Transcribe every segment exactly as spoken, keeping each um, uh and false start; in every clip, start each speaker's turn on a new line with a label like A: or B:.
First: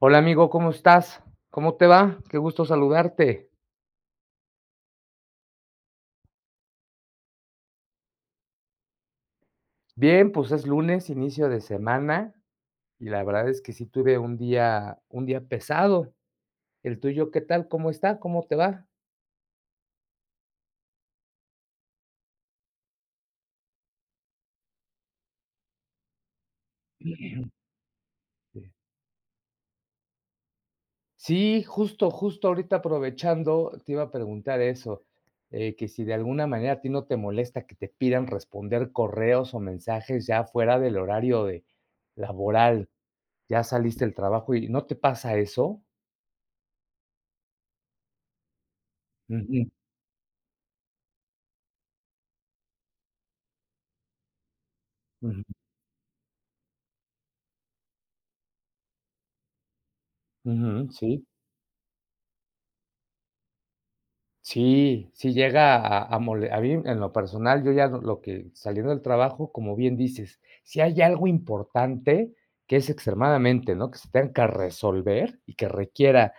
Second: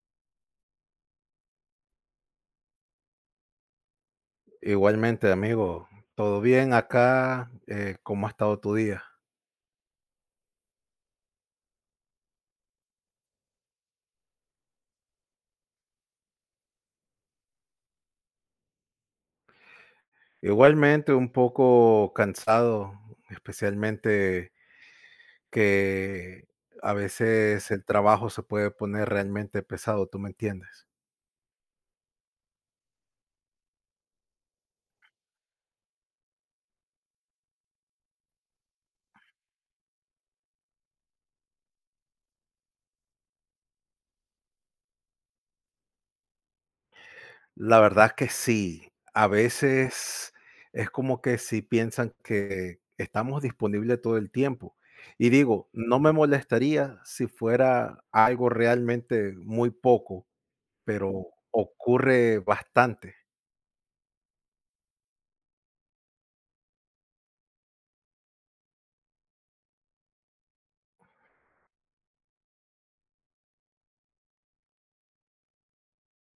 A: Hola amigo, ¿cómo estás? ¿Cómo te va? Qué gusto saludarte.
B: Igualmente, amigo, todo bien acá, eh, ¿cómo ha estado tu día?
A: Bien, pues es lunes, inicio de semana, y la verdad es que sí tuve un día un día pesado. ¿El tuyo qué tal? ¿Cómo está? ¿Cómo te va?
B: Igualmente, un poco cansado, especialmente que a veces el trabajo se puede poner realmente pesado, ¿tú me entiendes?
A: Sí, justo, justo ahorita aprovechando, te iba a preguntar eso, eh, que si de alguna manera a ti no te molesta que te pidan responder correos o mensajes ya fuera del horario de laboral, ya saliste del trabajo, ¿y no te pasa eso?
B: La verdad que sí, a
A: Ujú,
B: veces es como que si piensan que estamos disponibles todo el tiempo. Y
A: ujú,
B: digo, no me molestaría si fuera algo realmente muy poco,
A: ujú, sí.
B: pero ocurre bastante.
A: Sí, sí llega a a mole a mí en lo personal, yo ya lo lo que saliendo del trabajo, como bien dices, si hay algo importante, que es extremadamente, ¿no?, que se tenga que resolver y que requiera,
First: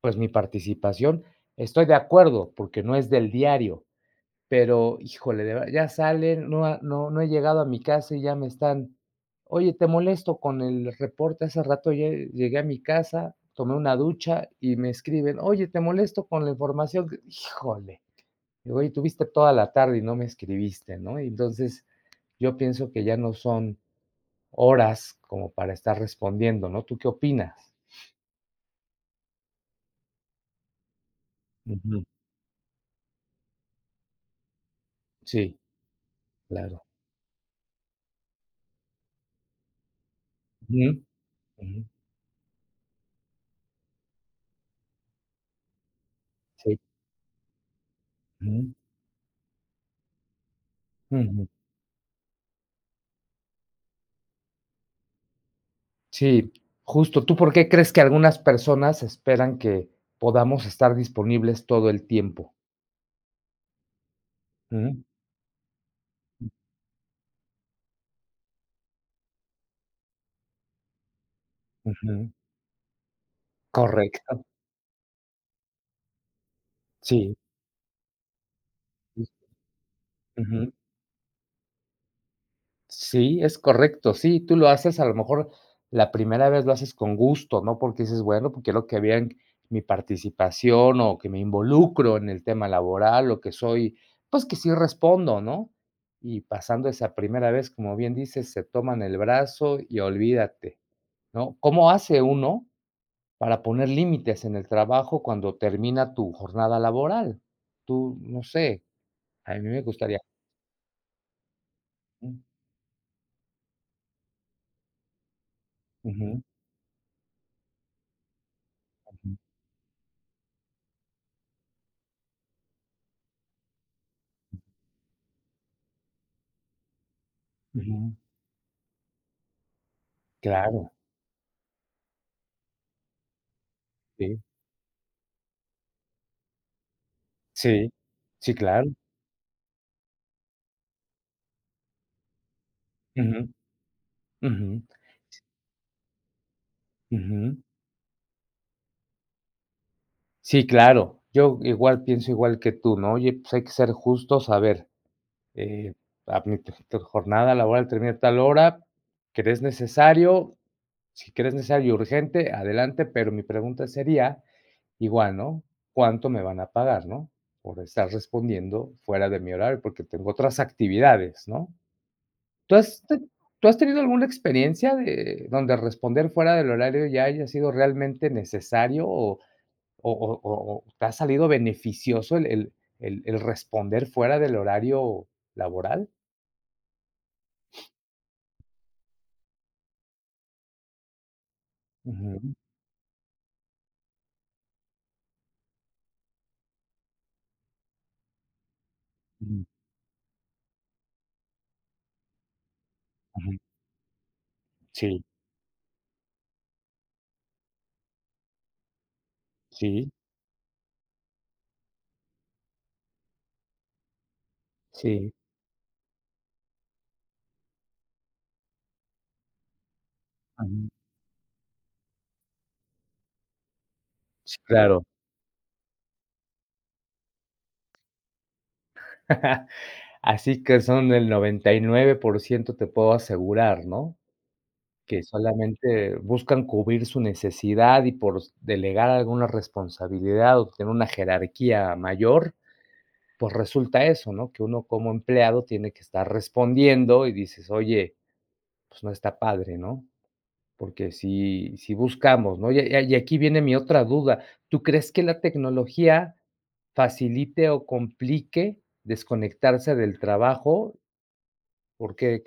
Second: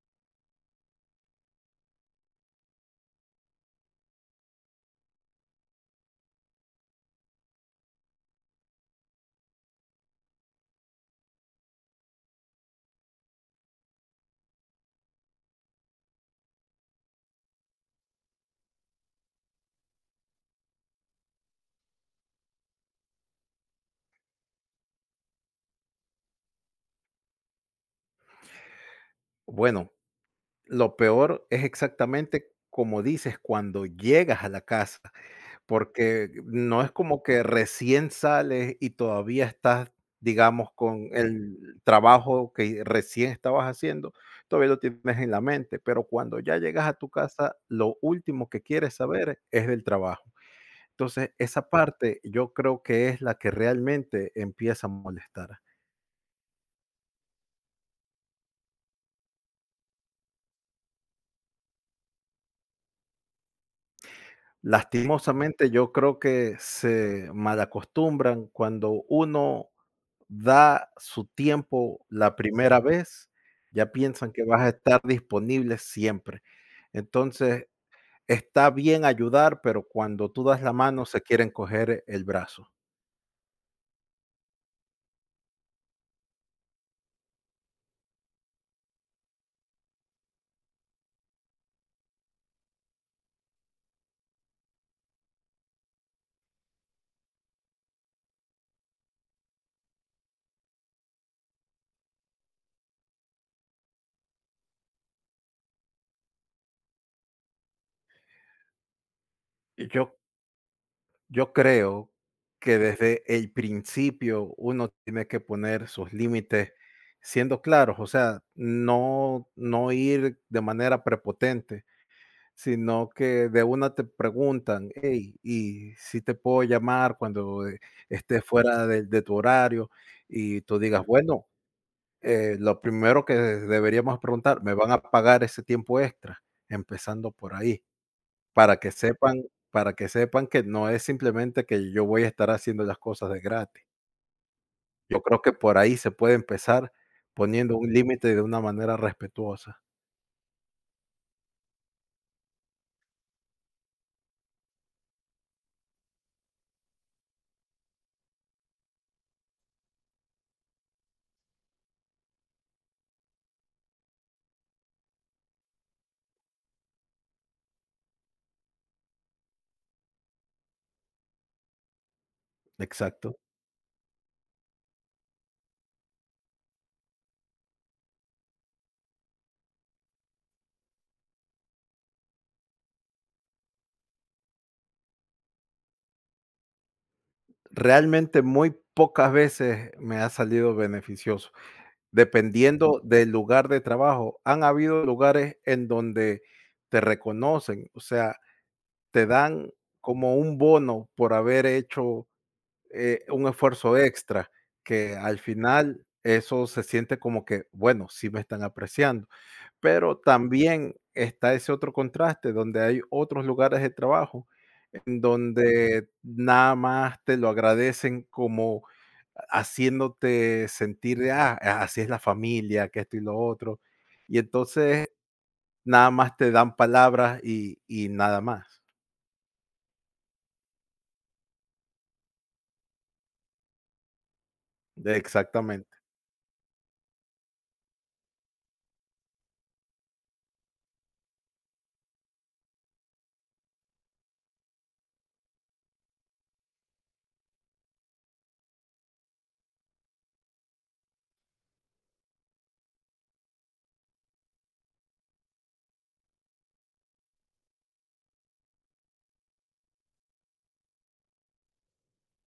A: pues, mi participación, estoy de acuerdo, porque no es del diario, pero, híjole, de ver ya salen, no ha no no he llegado a mi casa y ya me están: "Oye, te molesto con el reporte, hace rato lle llegué a mi casa, tomé una ducha", y me escriben: "Oye, te molesto con la información", que-". Híjole. Digo, oye, tuviste toda la tarde y no me escribiste, ¿no? Y entonces yo pienso que ya no son horas como para estar respondiendo, ¿no? ¿Tú qué opinas?
B: Bueno, lo peor es
A: Ujú.
B: exactamente como dices, cuando llegas a la casa,
A: Sí,
B: porque no
A: claro.
B: es como que recién sales y todavía estás, digamos,
A: Ujú,
B: con
A: ujú,
B: el trabajo que recién estabas haciendo, todavía lo tienes en la mente, pero cuando ya
A: sí,
B: llegas a tu casa, lo último que
A: ujú,
B: quieres saber es del trabajo. Entonces,
A: ujú.
B: esa parte yo creo que es la que realmente empieza a molestar.
A: Sí, justo. ¿Tú por qué crees que algunas personas esperan que podamos estar disponibles todo el tiempo? Ujú,
B: Lastimosamente, yo creo que se malacostumbran cuando uno da su tiempo
A: ujú.
B: la primera vez, ya piensan
A: Correcto.
B: que vas a estar disponible siempre.
A: Sí.
B: Entonces, está bien ayudar, pero cuando tú das la mano se quieren coger el brazo.
A: Sí, es correcto. Sí, tú lo haces, a lo mejor la primera vez lo haces con gusto, ¿no? Porque dices, bueno, porque quiero que vean mi participación o que me involucro en el tema laboral o que soy, pues que sí respondo, ¿no? Y pasando esa primera vez, como bien dices, se toman el brazo y olvídate, ¿no? ¿Cómo hace uno para poner límites en el trabajo cuando termina tu jornada laboral? Tú, no sé, a mí me
B: Y yo
A: gustaría.
B: yo creo que desde el principio uno tiene que poner sus
A: Ujú,
B: límites siendo claros, o sea,
A: ujú,
B: no no ir de manera prepotente. Sino que de una te preguntan: "Hey, ¿y si te puedo llamar cuando, eh,
A: ujú.
B: estés fuera de de tu horario?". Y tú
A: Claro,
B: digas: "Bueno, eh, lo primero que deberíamos
A: sí.
B: preguntar, ¿me van a pagar ese tiempo extra?". Empezando por ahí,
A: Sí, sí,
B: para que
A: claro.
B: sepan para que sepan que no es simplemente que yo voy a estar haciendo las cosas
A: Ujú,
B: de gratis.
A: ujú,
B: Yo creo que por ahí se puede empezar
A: ujú.
B: poniendo un límite de una manera respetuosa.
A: Sí, claro. Yo igual pienso igual que tú, ¿no? Oye, pues hay que ser justos, a ver, eh, a mi tu tu jornada laboral termina a tal hora, ¿crees necesario? Si crees necesario y urgente, adelante, pero mi pregunta sería igual, ¿no? ¿Cuánto me van a pagar, no? Por estar respondiendo fuera de mi horario, porque tengo otras actividades, ¿no? ¿Tú has te
B: Exacto.
A: Tú has tenido alguna experiencia de donde responder fuera del horario ya haya sido realmente necesario o o o o o te ha salido beneficioso el el el el responder fuera del horario laboral?
B: Realmente muy pocas veces me ha salido beneficioso,
A: Ujú,
B: dependiendo del lugar de trabajo. Han habido lugares en donde te reconocen, o sea, te
A: ujú,
B: dan como un bono por haber hecho eh, un
A: ujú.
B: esfuerzo extra, que
A: Sí,
B: al final eso se siente como que, bueno, sí me están apreciando,
A: sí,
B: pero también está ese otro contraste donde hay otros lugares de trabajo en
A: sí,
B: donde nada más te lo agradecen como haciéndote
A: ujú.
B: sentir de, ah, ah, así es la familia, que esto y lo otro. Y
A: Sí, claro.
B: entonces nada más te dan palabras y, y nada más.
A: Así que son el noventa y nueve por ciento te puedo asegurar, ¿no? Que
B: Exactamente.
A: solamente buscan cubrir su necesidad y por delegar alguna responsabilidad o tener una jerarquía mayor, pues resulta eso, ¿no? Que uno como empleado tiene que estar respondiendo y dices: "Oye, pues no está padre", ¿no? Porque si si buscamos, ¿no? Y a y aquí viene mi otra duda, ¿tú crees que la tecnología facilite o complique desconectarse del trabajo? ¿Por qué?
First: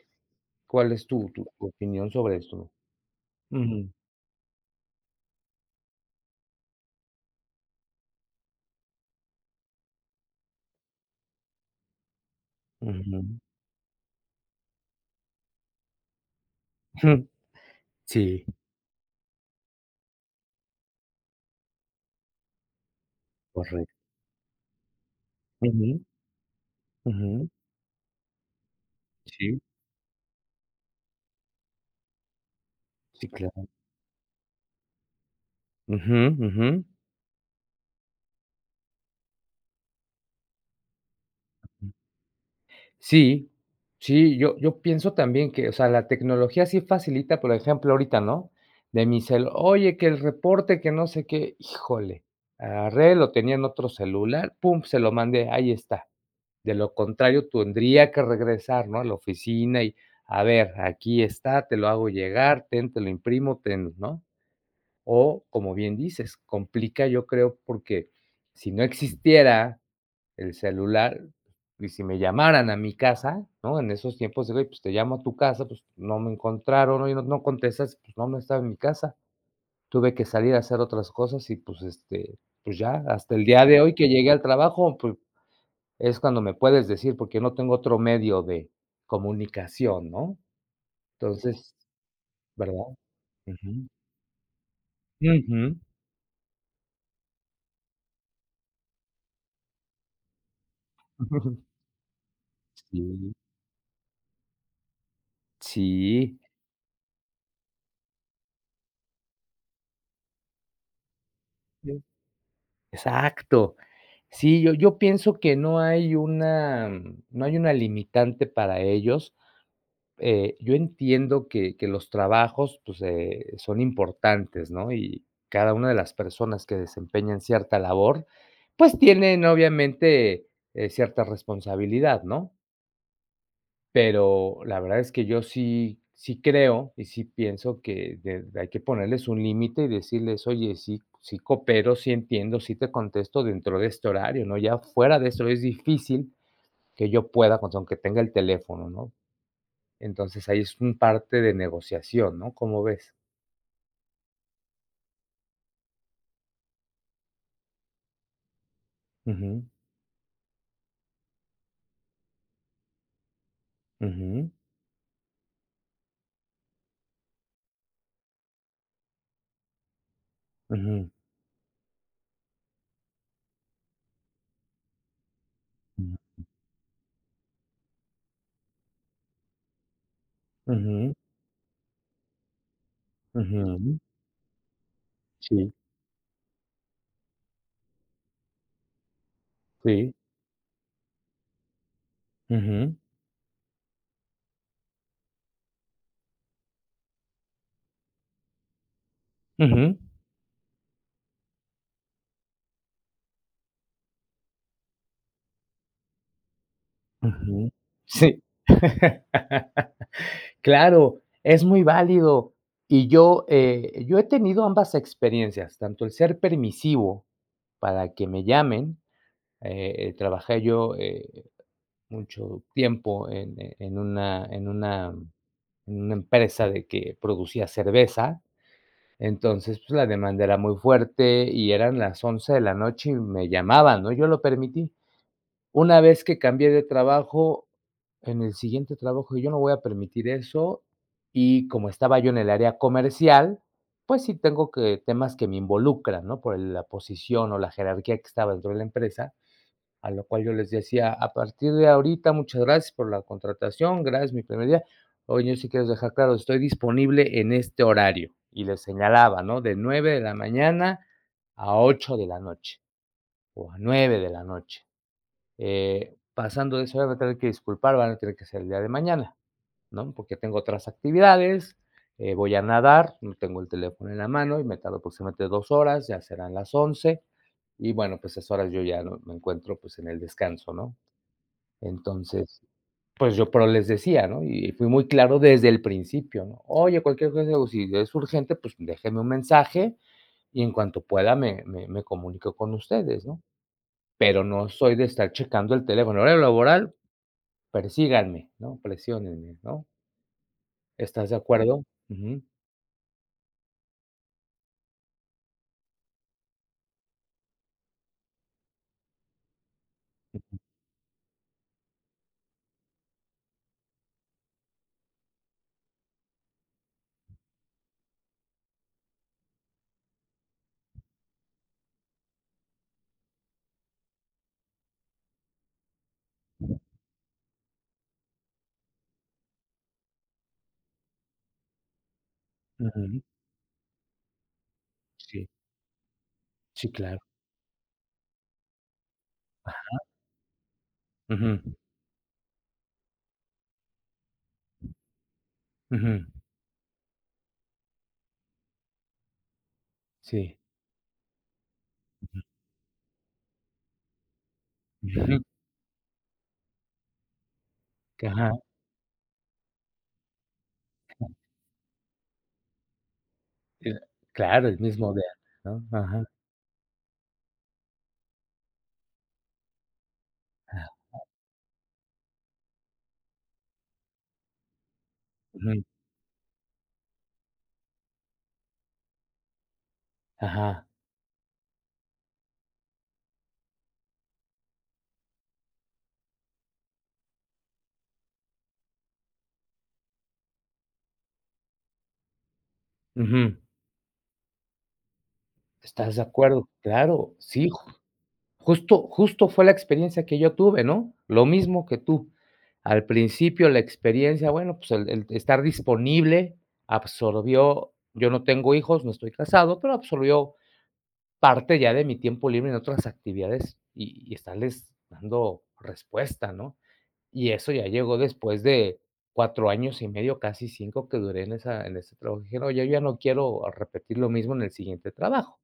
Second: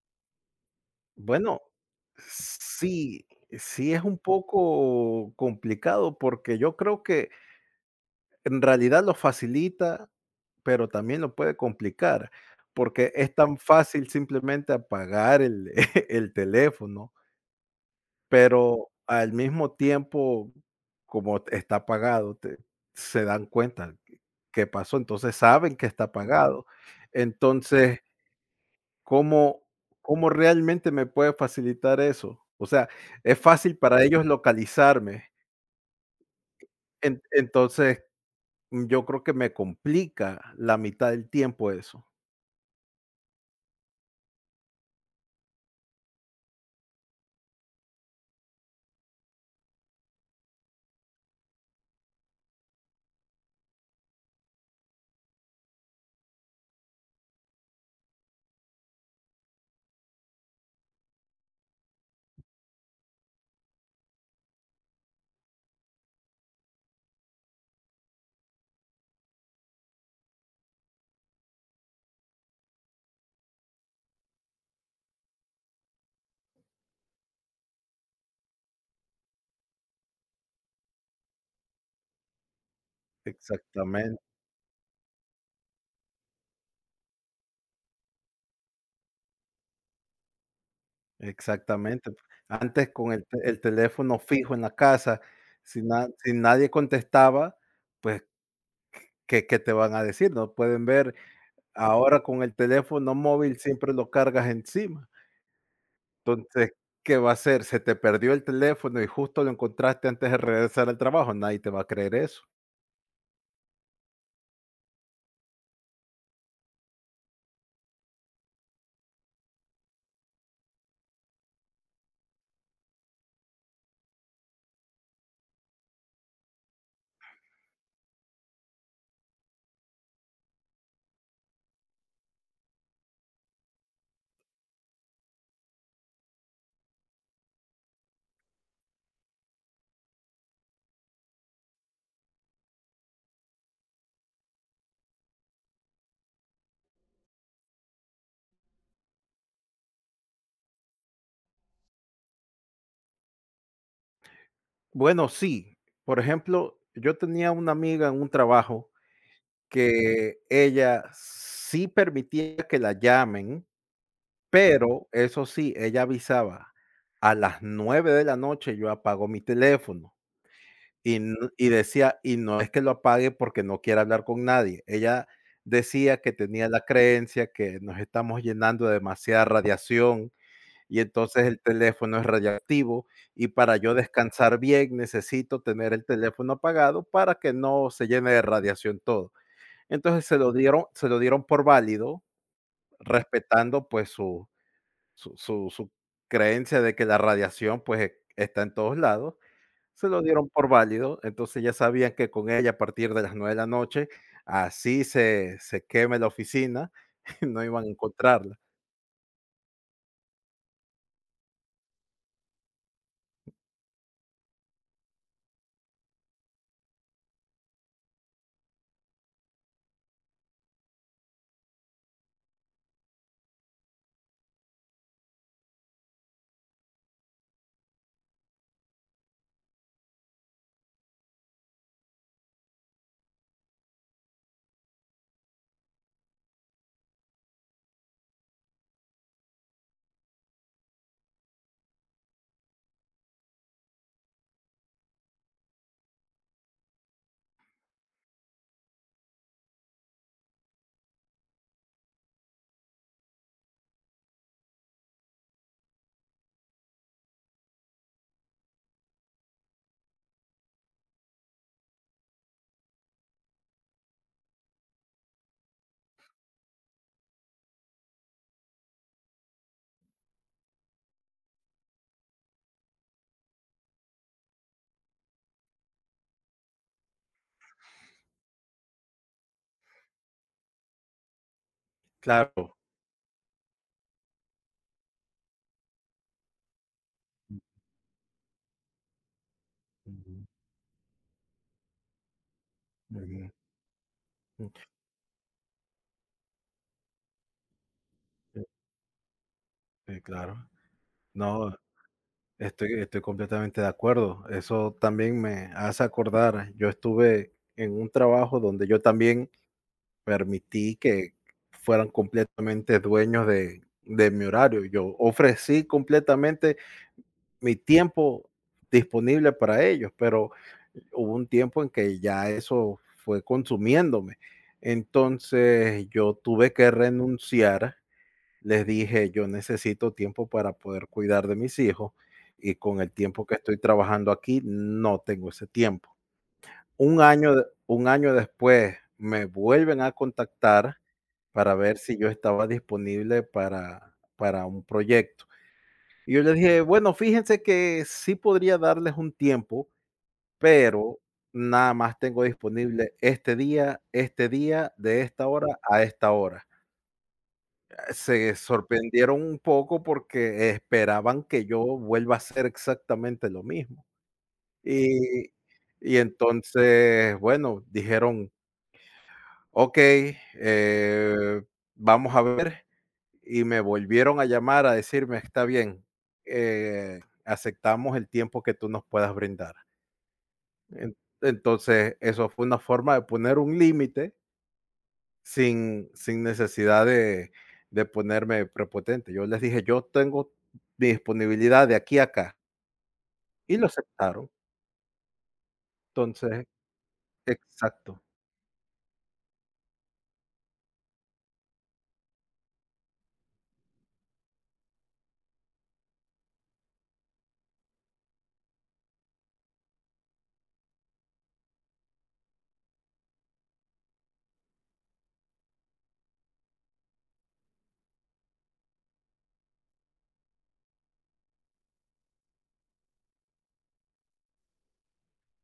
A: ¿Cuál es tu tu
B: Bueno,
A: tu opinión sobre esto?
B: sí,
A: Ujú,
B: sí es un poco complicado porque yo creo que en realidad lo facilita, pero también lo puede complicar, porque es
A: ujú.
B: tan fácil simplemente apagar el, el teléfono.
A: Sí,
B: Pero al mismo tiempo, como t- está pagado, te se dan
A: correcto.
B: cuenta que que pasó, entonces saben que
A: Ujú,
B: está pagado.
A: ujú.
B: Entonces,
A: Sí,
B: ¿cómo ¿cómo realmente me puede facilitar eso? O sea,
A: sí,
B: es
A: claro.
B: fácil para ellos localizarme.
A: Ujú, ujú.
B: En Entonces, mm, yo creo que me complica la mitad del tiempo eso.
A: Sí, sí, yo yo pienso también que, o sea, la tecnología sí facilita, por ejemplo, ahorita, ¿no? De mi cel, oye, que el reporte, que no sé qué, híjole, agarré, lo tenía en otro celular, pum, se lo mandé, ahí está. De lo contrario, tendría que regresar, ¿no? A la oficina y, a ver, aquí está, te lo hago llegar, ten, te lo imprimo, ten, ¿no? O, como bien dices, complica, yo creo, porque si no existiera el celular y si me llamaran a mi casa, ¿no? En esos tiempos digo "Oye, pues, te llamo a tu casa", pues, no me encontraron, oye, no no contestas, pues, no, no estaba en mi casa. Tuve que salir a hacer otras cosas y, pues, este, pues ya, hasta el día de hoy que
B: exactamente
A: llegué al trabajo, pues, es cuando me puedes decir, porque no tengo otro medio de comunicación, ¿no? Entonces,
B: Exactamente.
A: ¿verdad?
B: Antes con el te- el
A: Ujú.
B: teléfono fijo en la casa,
A: Ujú.
B: si na si nadie contestaba, pues ¿Qué qué te van a decir? No pueden ver, ahora con el teléfono
A: Sí.
B: móvil siempre lo cargas encima.
A: Sí,
B: Entonces, ¿qué va a hacer? Se te perdió el teléfono y justo lo encontraste antes de regresar al trabajo, nadie te va a
A: sí.
B: creer eso.
A: Exacto. Sí, yo yo pienso que no hay una mm, no hay una limitante para ellos. Eh, yo entiendo que que los trabajos, pues, eh, son importantes, ¿no? Y cada una de las personas que desempeñan cierta labor, pues, tienen obviamente, eh, cierta responsabilidad, ¿no? Pero la verdad es que yo sí sí creo y sí pienso que de hay que ponerles un límite y decirles: "Oye, sí sí coopero, sí entiendo, sí te contesto dentro de este horario", ¿no? Ya fuera de eso es difícil que yo pueda, pues, aunque tenga el teléfono, ¿no? Entonces, ahí es un parte de negociación, ¿no? ¿Cómo ves?
B: Bueno, sí, por ejemplo, yo tenía una amiga en un trabajo
A: Ujú,
B: que ella sí permitía que la llamen,
A: ujú,
B: pero eso sí, ella avisaba: "A las nueve de la noche yo apago mi teléfono".
A: ujú,
B: Y n y decía, y no es que lo apague porque no quiera hablar con nadie. Ella
A: ujú,
B: decía que tenía la creencia que nos estamos llenando de demasiada radiación y
A: ujú.
B: entonces el teléfono es radiactivo y para yo
A: Ujú.
B: descansar bien necesito
A: Sí,
B: tener el teléfono apagado para que no se llene de radiación todo.
A: sí.
B: Entonces se lo dieron se lo dieron por válido,
A: Ujú,
B: respetando, pues, su su su su creencia de que la radiación, pues, e, está en todos lados,
A: ujú,
B: se lo dieron por válido, entonces ya sabían que con ella a partir de las nueve de la noche, así se se queme la oficina, no
A: ujú.
B: iban a
A: Sí.
B: encontrarla.
A: Claro, es muy válido. Y yo, eh, yo he tenido ambas experiencias, tanto el ser permisivo para que me llamen, eh, trabajé yo, eh, mucho tiempo en eh, en una en una en una empresa de que producía cerveza, entonces, pues, la demanda era muy fuerte y eran las once de la noche y me llamaban, ¿no? Yo lo permití. Una vez que cambié de trabajo, en el siguiente trabajo yo no voy a permitir eso, y como estaba yo en el área comercial, pues sí tengo que temas que me involucran, ¿no? Por la posición o la jerarquía que estaba dentro de la empresa, a lo cual yo les decía: "A partir de ahorita, muchas gracias por la contratación, gracias, mi primer día. Oye, yo sí quiero dejar claro, estoy disponible en este horario", y les señalaba, ¿no? De nueve de la mañana a ocho de la noche, o a nueve de la noche. Eh, pasando de eso, ahora me voy tener que disculpar, van a tener que ser el día de mañana, ¿no? Porque tengo otras actividades, eh, voy a nadar, no tengo el teléfono en la mano y me tardo aproximadamente dos horas, ya serán las once y bueno, pues esas horas yo ya no me encuentro pues en el descanso, ¿no? Entonces,
B: Claro.
A: pues yo, pero les decía, ¿no? Y fui muy claro desde el principio, ¿no? Oye, cualquier cosa, o si es urgente, pues déjenme un mensaje
B: Ujú,
A: y en cuanto pueda me, me, me comunico con ustedes, ¿no?
B: ujú,
A: Pero no
B: ujú.
A: soy de estar checando el teléfono. En horario laboral, persíganme,
B: Sí,
A: ¿no? Presiónenme, ¿no?
B: sí, claro.
A: ¿Estás de Mm.
B: No,
A: acuerdo? Ujú.
B: estoy estoy completamente de acuerdo. Eso también me hace acordar, yo estuve en un trabajo donde yo también permití que fueran completamente dueños de de mi horario. Yo ofrecí completamente mi tiempo disponible para ellos, pero hubo un tiempo en que ya eso fue consumiéndome. Entonces yo tuve que renunciar, les dije, yo necesito tiempo para poder cuidar de mis hijos y con el
A: Ujú.
B: tiempo que estoy trabajando aquí no
A: Sí.
B: tengo ese tiempo.
A: Sí, claro.
B: Un año, de- un año después me vuelven a contactar
A: Ujú,
B: para ver si yo estaba disponible para, para un proyecto
A: ujú.
B: y yo le dije, bueno, fíjense que sí podría darles un tiempo,
A: Sí.
B: pero nada más tengo disponible este día, este día, de
A: Ujú.
B: esta hora a esta hora.
A: Ajá.
B: Se sorprendieron un poco porque esperaban que yo vuelva a hacer exactamente lo
A: Eh,
B: mismo.
A: claro, el mismo de
B: Y,
A: antes, ¿no?
B: y
A: Ajá.
B: entonces, bueno, dijeron, okey,
A: Ah,
B: eh, vamos a ver. Y me volvieron a llamar a decirme: "Está
A: ujú.
B: bien, eh, aceptamos el tiempo que tú nos puedas brindar".
A: Ajá.
B: En Entonces, eso fue una forma de poner un límite sin sin necesidad de de ponerme prepotente. Yo les dije: "Yo tengo mi disponibilidad de aquí a acá",
A: Ujú.
B: y lo aceptaron.
A: ¿Estás de
B: Entonces
A: acuerdo? Claro, sí, ju
B: exacto.
A: justo justo fue la experiencia que yo tuve, ¿no? Lo mismo que tú. Al principio la experiencia, bueno, pues, el el estar disponible absorbió yo no tengo hijos, no estoy casado, pero absorbió parte ya de mi tiempo libre en otras actividades y y estarles dando respuesta, ¿no? Y eso ya llegó después de cuatro años y medio, casi cinco, que duré en esa en ese trabajo. Dije: "No, yo ya no quiero repetir lo mismo en el siguiente trabajo".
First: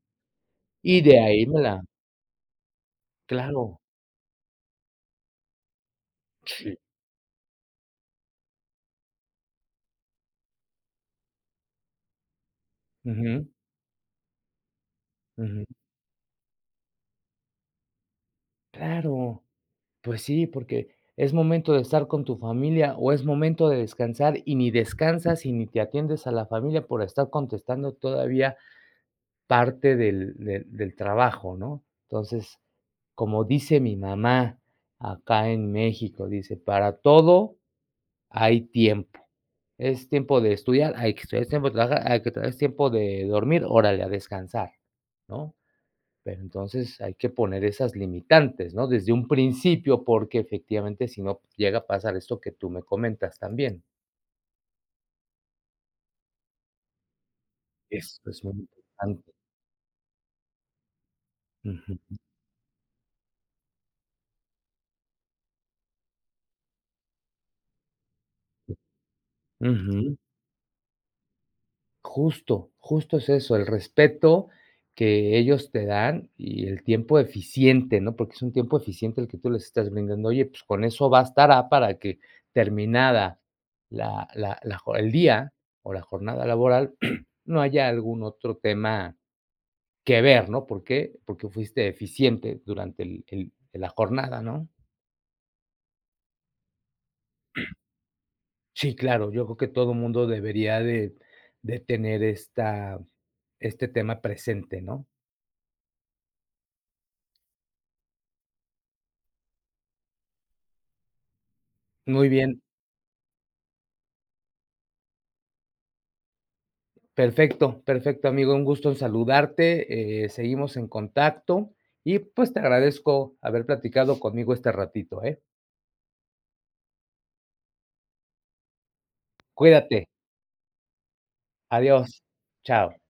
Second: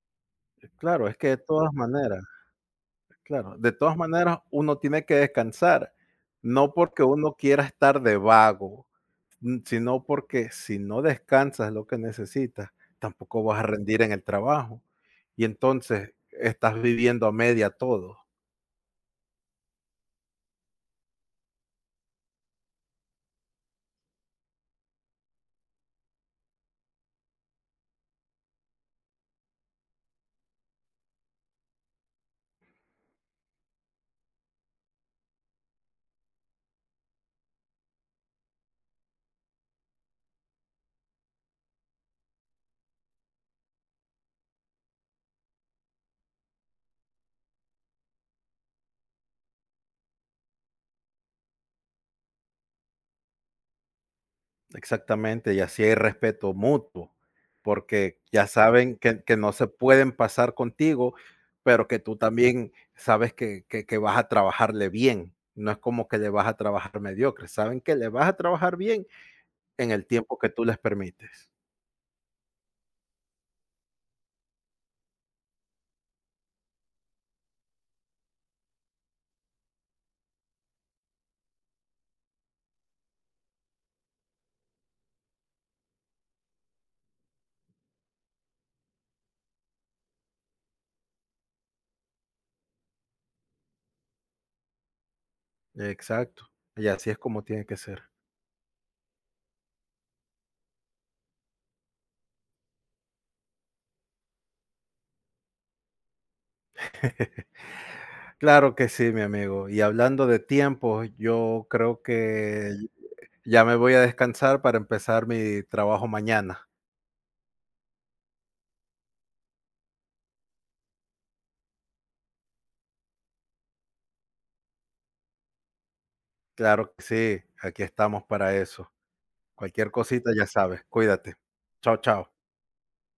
A: Y
B: Claro, es
A: de
B: que de
A: ahí me
B: todas
A: la
B: maneras. Claro, de
A: claro,
B: todas maneras uno tiene que descansar, no
A: sí.
B: porque uno quiera estar de vago, mm, sino porque si no descansas lo que necesitas, tampoco
A: Ujú,
B: vas a rendir en el trabajo. Y
A: ujú.
B: entonces estás viviendo a media todo,
A: Claro, pues sí, porque es momento de estar con tu familia o es momento de descansar y ni descansas y ni te atiendes a la familia por estar contestando todavía parte del del del trabajo, ¿no? Entonces, como dice mi mamá acá en México, dice: "Para todo hay tiempo". Es tiempo de estudiar, hay que estudiar, es tiempo de trabajar, hay que trabajar, es tiempo de dormir, órale, a descansar, ¿no? Pero entonces hay que poner esas limitantes, ¿no? Desde un principio, porque efectivamente, si no llega a pasar esto que tú me comentas también.
B: exactamente, y así hay respeto mutuo, porque
A: Es Es
B: ya
A: muy
B: saben que,
A: importante.
B: que no se pueden pasar contigo, pero que tú
A: Ujú.
B: también sabes que, que, que vas a trabajarle bien. No es como que le vas a trabajar mediocre, saben que le vas a trabajar bien. En el
A: Ujú.
B: tiempo que tú les permites.
A: Justo, justo es eso, el respeto que ellos te dan y el tiempo eficiente, ¿no? Porque es un tiempo eficiente el que tú les estás brindando. Oye, pues con eso bastará para que terminada la la la jo el día o la jornada laboral, no haya algún otro tema que ver, ¿no? ¿Por qué? Porque fuiste eficiente durante el el la jornada, ¿no?
B: Exacto. Y así es como tiene que ser.
A: Sí, claro, yo creo que todo mundo debería de de tener esta este tema presente, ¿no?
B: Claro que sí, mi amigo. Y hablando de tiempo, yo creo
A: Muy bien.
B: que ya me voy a descansar para empezar mi trabajo mañana.
A: Perfecto, perfecto, amigo. Un gusto en saludarte. Eh, seguimos en contacto y pues te agradezco haber platicado conmigo este ratito, ¿eh?
B: Claro que sí, aquí estamos para eso. Cualquier
A: Cuídate.
B: cosita ya sabes. Cuídate. Chao,
A: Adiós.
B: chao.
A: Chao.